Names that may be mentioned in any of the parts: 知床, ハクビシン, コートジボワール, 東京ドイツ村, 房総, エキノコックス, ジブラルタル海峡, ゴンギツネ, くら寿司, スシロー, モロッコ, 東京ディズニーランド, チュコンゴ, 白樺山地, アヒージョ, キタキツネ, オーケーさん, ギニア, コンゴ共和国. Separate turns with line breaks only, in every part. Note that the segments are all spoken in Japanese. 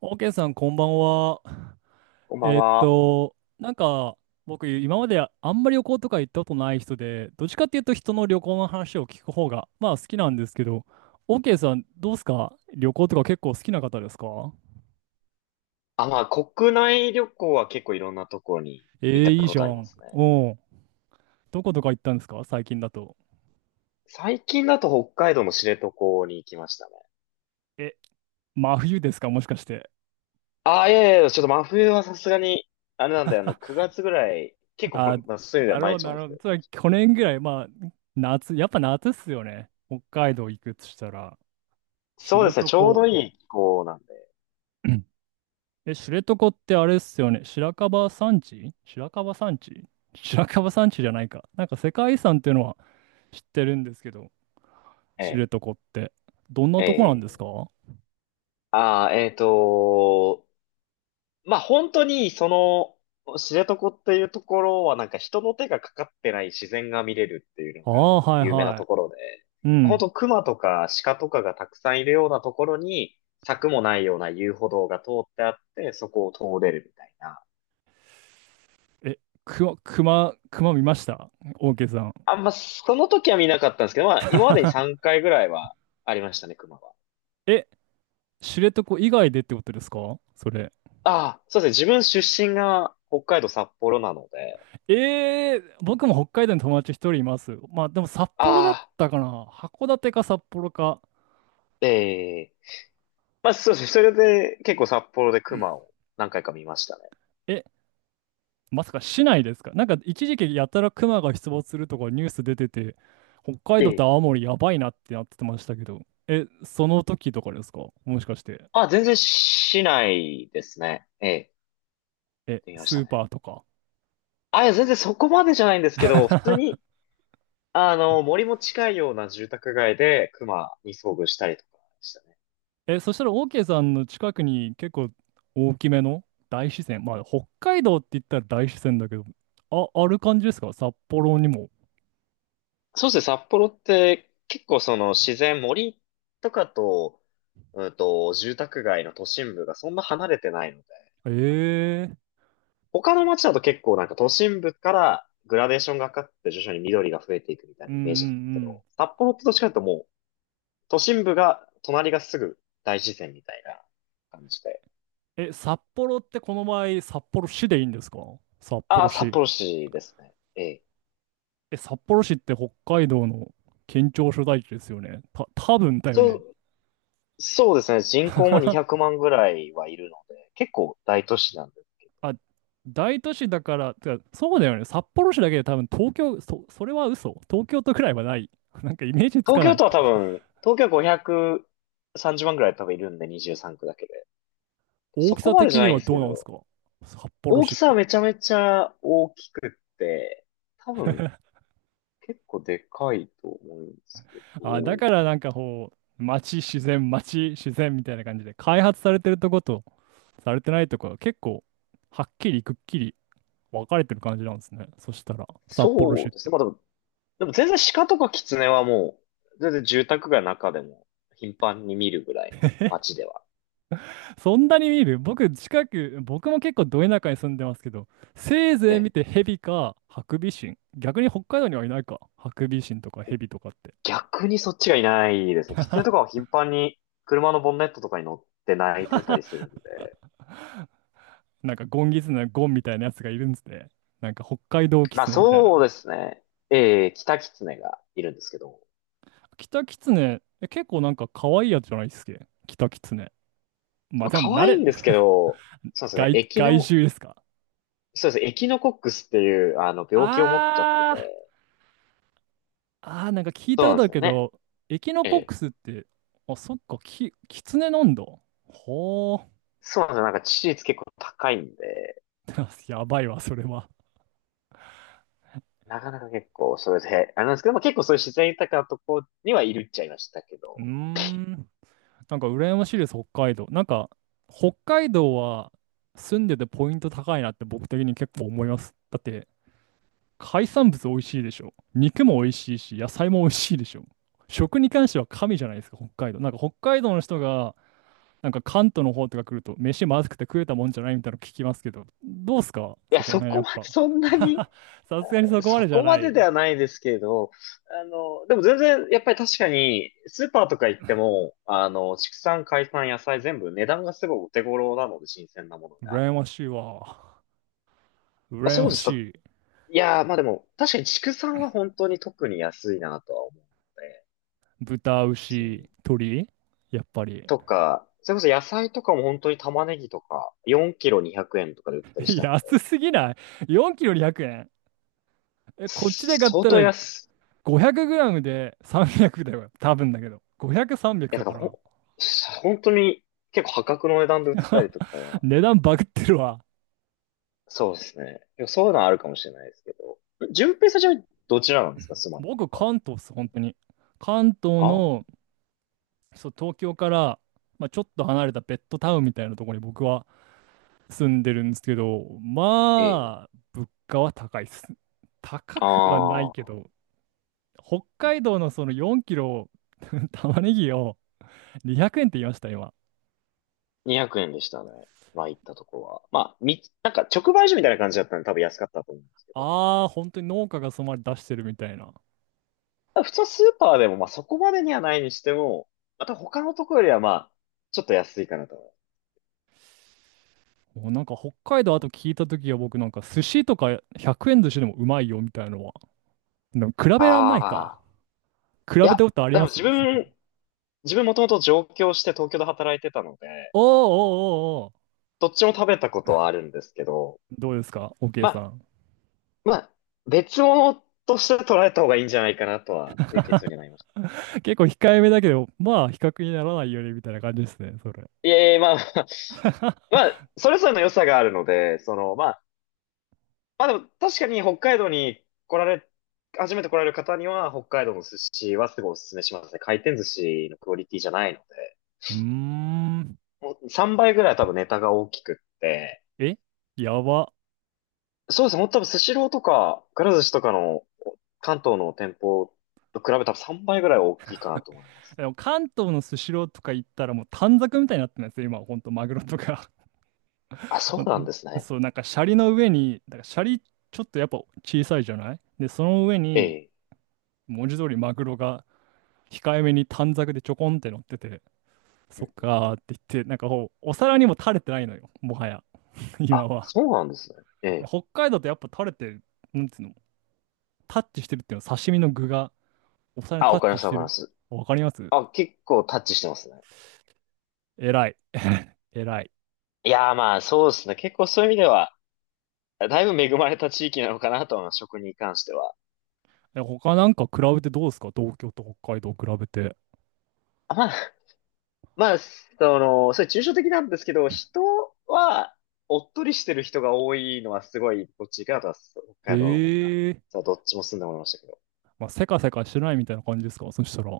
オーケーさん、こんばんは。
こんばんは。
なんか、僕、今まであんまり旅行とか行ったことない人で、どっちかっていうと人の旅行の話を聞く方が、まあ好きなんですけど、オーケーさん、どうすか、旅行とか結構好きな方ですか？
あ、まあ、国内旅行は結構いろんなところに
え
行
ー、
っ
い
た
い
こ
じゃ
とありま
ん。
すね。
おうん。どことか行ったんですか、最近だと。
最近だと北海道の知床に行きましたね。
え、真冬ですか、もしかして。
あ、いやいやいや、ちょっと真冬はさすがに、あれなんで、9月ぐらい、結
あ、
構、まあ、そういう意味で
な
は
るほ
毎
ど、
日も
な
で
る
す
ほ
け
ど。
ど、
つまり、去年ぐらい。まあ、夏、やっぱ夏っすよね、北海道行くとしたら。知
そうですね、
床。
ちょうどいい気候なんで。
え、知床ってあれっすよね。白樺山地じゃないか。なんか世界遺産っていうのは知ってるんですけど、知
え
床って。どんな
え、
とこなんですか？
ええ。
あ
ああ、まあ本当に、知床っていうところはなんか人の手がかかってない自然が見れるっていうのが
あー、はい
有名な
は
ところで、
い。う
本
ん。
当熊とか鹿とかがたくさんいるようなところに、柵もないような遊歩道が通ってあって、そこを通れるみたいな。
え、くま熊、熊見ましたオーケーさん？
あんま、その時は見なかったんですけど、まあ今までに 3回ぐらいはありましたね、熊は。
え、知床以外でってことですか、それ。
ああ、そうですね。自分出身が北海道札幌なので、
えー、僕も北海道に友達一人います。まあでも札幌だっ
ああ、
たかな。函館か札幌か。
ええまあ、そうですね。それで結構札幌で熊を何回か見ましたね。
え、まさか市内ですか？なんか一時期やたらクマが出没するとかニュース出てて、北海
え
道と
え。
青森やばいなってなってましたけど、え、その時とかですか、もしかして。
あ、全然市内ですね。ええ、
え、
見まし
ス
た
ー
ね。
パーとか。
あ、いや、全然そこまでじゃないんですけど、普通に、森も近いような住宅街で熊に遭遇したりとかでしたね。
え、そしたら OK さんの近く、に結構大きめの大自然、まあ北海道って言ったら大自然だけど、あ、ある感じですか、札幌にも。
そうですね、札幌って結構その自然、森とかと、住宅街の都心部がそんな離れてないので、
ええ、
他の街だと結構なんか都心部からグラデーションがかかって徐々に緑が増えていくみたい
うん
な
う
イメージなんですけ
んうん。
ど、札幌ってどっちかというともう都心部が隣がすぐ大自然みたいな感じで。
え、札幌ってこの場合、札幌市でいいんですか、札
あ
幌
あ、札
市。
幌市ですね。ええ。
え、札幌市って北海道の県庁所在地ですよね。多分だよ
そ
ね。
う、そうですね。人口も200万ぐらいはいるので、結構大都市なんで。
あ、大都市だから、てか、そうだよね。札幌市だけで多分東京、それは嘘。東京都くらいはない。なんかイメージつか
東
な
京
い。
都は多分、東京は530万ぐらい多分いるんで、23区だけで。
大
そ
き
こ
さ
まで
的
じゃな
に
いん
は
です
ど
け
うなんです
ど、
か、札幌
大
市
き
っ
さは
て。
めちゃめちゃ大きくって、多分 結構でかいと思うんですけ
あ、だ
ど、
からなんかこう、街、自然、街、自然みたいな感じで、開発されてるとこと、されてないとこが結構、はっきりくっきり分かれてる感じなんですね、そしたら、札幌市
そう
っ
です
て。
ね。まあでも全然鹿とかキツネはもう、全然住宅街の中でも頻繁に見るぐらいの街では。
そんなに見る？僕、近く、僕も結構ど田舎に住んでますけど、せいぜい
ね。
見てヘビかハクビシン。逆に北海道にはいないか、ハクビシンとかヘビとかって。
逆にそっちがいないですね。キツネとかは頻繁に車のボンネットとかに乗って鳴いてたりするんで。
なんかゴンギツネのゴンみたいなやつがいるんですね。なんか北海道キ
まあ
ツネみたいな。
そうですね。キタキツネがいるんですけど。
キタキツネ、え、結構なんか可愛いやつじゃないっすけ、キタキツネ。まあ
まあ
で
可
も慣
愛い
れ、
んですけ ど、そうですね。
外、
エキ
外
ノ、
周ですか。
そうですね。エキノコックスっていう、病気を持っちゃって
あー、
て。
あー、なんか聞い
そ
た
う
こ
なん
とあ
で
る
すよ
け
ね。
ど、エキノ
え
コック
え。
スって。あ、そっか、キキツネなんだ。ほー。
そうなんですよ。なんか致死率結構高いんで、
やばいわ、それは。
なかなか結構それで、あれなんですけど、まあ、結構そういう自然豊かなとこにはいるっちゃいましたけ
うー
ど、
ん。なんか羨ましいです、北海道。なんか、北海道は住んでてポイント高いなって僕的に結構思います。だって、海産物美味しいでしょ。肉も美味しいし、野菜も美味しいでしょ。食に関しては神じゃないですか、北海道。なんか北海道の人が、なんか関東の方とか来ると、飯まずくて食えたもんじゃないみたいなの聞きますけど、どうすか
い
そ
や、
こら
そ
辺、や
こ
っ
まで
ぱ。
そんなに、
さすがにそこま
そ
でじゃ
こま
な
で
い。
ではないですけど、でも全然、やっぱり確かに、スーパーとか行っても、畜産、海産、野菜全部値段がすごいお手頃なので、新鮮なものが。
羨ましいわ。
まあ、
羨
そう
ま
ですと、
しい。
いやー、まあでも、確かに畜産は本当に特に安いなとは思うので、
豚、牛、鳥やっぱり。
とか、それこそ野菜とかも本当に玉ねぎとか、4キロ200円とかで売ってたりし たので、
安すぎない？ 4 キロ200円。え、こっちで買っ
相
た
当
ら
安
500グラムで300だよ、多分だけど。500、300
い、いや、
だ
だ
か
からほ
ら。
ん、本当に結構破格の値段で売ってたり とかは、
値段バグってるわ。
そうですね。でもそういうのはあるかもしれないですけど、順平さんじゃどちらなんですか、住まいってい
僕、
うか？
関東っす、本当に。関東
あ
の、
あ
そう、東京から、まあ、ちょっと離れたベッドタウンみたいなところに僕は住んでるんですけど、
ー、ええ
まあ、物価は高いっす。高くはない
あ
け
あ、
ど、北
うん
海
う
道
ん、
のその4キロ 玉ねぎを200円って言いました、今。
200円でしたね。まあ行ったとこは。まあ、なんか直売所みたいな感じだったんで多分安かったと思うんですけど。
ああ、本当に農家がそのまで出してるみたいな。
普通スーパーでも、まあ、そこまでにはないにしても、また他のとこよりは、まあ、ちょっと安いかなと思う。
もうなんか北海道あと聞いた時は、僕、なんか寿司とか100円寿司でもうまいよみたいなのは。でも比べらんないか。
ああ。
比
い
べた
や、
ことあり
で
ま
も
す
自
そこ。
分、自分もともと上京して東京で働いてたので、
おーおーおーおー。
どっちも食べたことはあるんですけど、
どうですか、 OK
ま
さ
あ、
ん？
まあ、別物として捉えた方がいいんじゃないかなとは、いう結論になりました。
結構控えめだけど、まあ比較にならないよねみたいな感じですね、それ。
いえいえ、まあ、まあ、それぞれの良さがあるので、まあでも確かに北海道に来られ、初めて来られる方には北海道の寿司はすごいおすすめしますね。回転寿司のクオリティじゃないの
うーん。
で。3倍ぐらい多分ネタが大きくって。
え、やば。
そうですね。もう多分スシローとか、くら寿司とかの関東の店舗と比べたら3倍ぐらい大きいかなと思います。
でも関東のスシローとか行ったらもう短冊みたいになってるんですよ、今はほんとマグロとか。
あ、そうなんです ね。
そう、なんかシャリの上に、だからシャリちょっとやっぱ小さいじゃないで、その上
え
に
え。
文字通りマグロが控えめに短冊でちょこんって乗ってて、
う
そ
ん
っ
うん、
かーって言って、なんかこう、お皿にも垂れてないのよ、もはや、今
あ、
は。
そうなんですね。ええ。
北海道ってやっぱ垂れて、なんつうの、タッチしてるっていうのは、刺身の具がお皿に
あ、
タ
わ
ッ
かり
チ
ま
し
す、わ
て
かりま
る。
す。
わかります。
あ、結構タッチしてますね。
偉い。偉い。
いやー、まあそうですね。結構そういう意味では、だいぶ恵まれた地域なのかなと思います、食に関しては。
え、他なんか比べてどうですか、東京と北海道比べて。
あまあ、それ抽象的なんですけど、人は、おっとりしてる人が多いのはすごい、こっち行くなとは、北海道の方が、
へえ。
そうどっちも住んでもらいましたけど。
まあ、せかせかしてないみたいな感じですか、そしたら。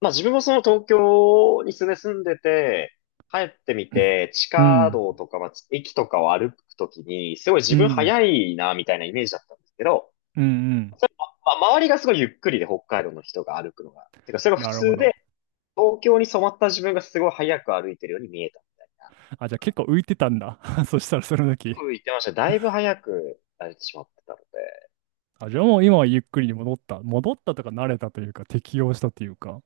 まあ自分も東京に住んでて、帰ってみて、地
う
下
ん。
道とか、まあ、駅とかを歩くときに、すごい
う
自分
ん。
早いな、みたいなイメージだったんですけど、
うんうん。
まあ、周りがすごいゆっくりで北海道の人が歩くのが。てか、それが普
なるほ
通
ど。
で、東京に染まった自分がすごい早く歩いてるように見えたみたいな。
あ、
と
じゃあ
か、
結構浮いてたんだ。そしたら、その
結
時。
構言ってました。だいぶ早く歩いてしまってたので。
あ、じゃあもう今はゆっくりに戻った、戻ったとか、慣れたというか適応したというか。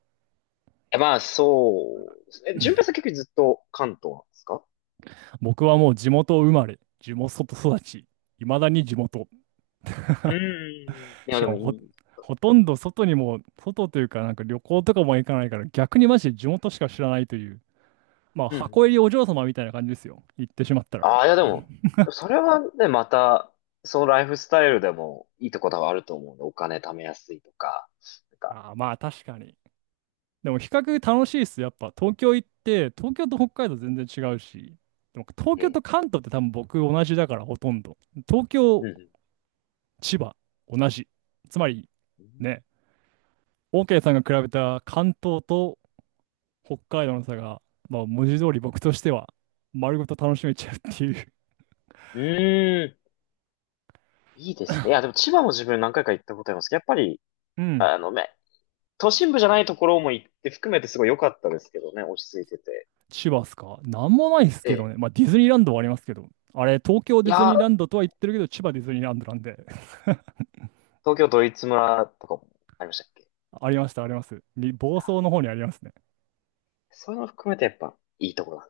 え、まあ、そうですね。
う
順
ん、
平さん結局ずっと関東なんですか？
僕はもう地元生まれ、地元育ち、いまだに地元。
うーん。いや、
し
で
か
も
も
いい。
ほとんど外にも、外というかなんか旅行とかも行かないから、逆にマジで地元しか知らないという。まあ、
うんうん。
箱入りお嬢様みたいな感じですよ、言ってしまったら。
ああ、いや、でも、それはね、また、そのライフスタイルでもいいところはあると思うんで、お金貯めやすいとか、なんか、
ああ、まあ確かに。でも比較楽しいっす。やっぱ東京行って、東京と北海道全然違うし、でも東
え
京
え、
と関東って多分僕同じだからほとんど。東
う
京、
ん
千葉、同じ。つまり、
うん。
ね、OK さんが比べた関東と北海道の差が、まあ文字通り僕としては丸ごと楽しめちゃうっていう。
うーん、いいですね。いや、でも千葉も自分何回か行ったことありますけど、やっぱり、
うん。
都心部じゃないところも行って含めてすごい良かったですけどね、落ち着いてて。
千葉っすか、なんもないっす
え
けど
え、
ね。まあ、ディズニーランドはありますけど。あれ、東京
い
ディズニ
や、
ーランドとは言ってるけど、千葉ディズニーランドなんで。
東京ドイツ村とかもありましたっけ？
ありました、あります。に、房総の方にありますね。
そういうの含めてやっぱいいところなん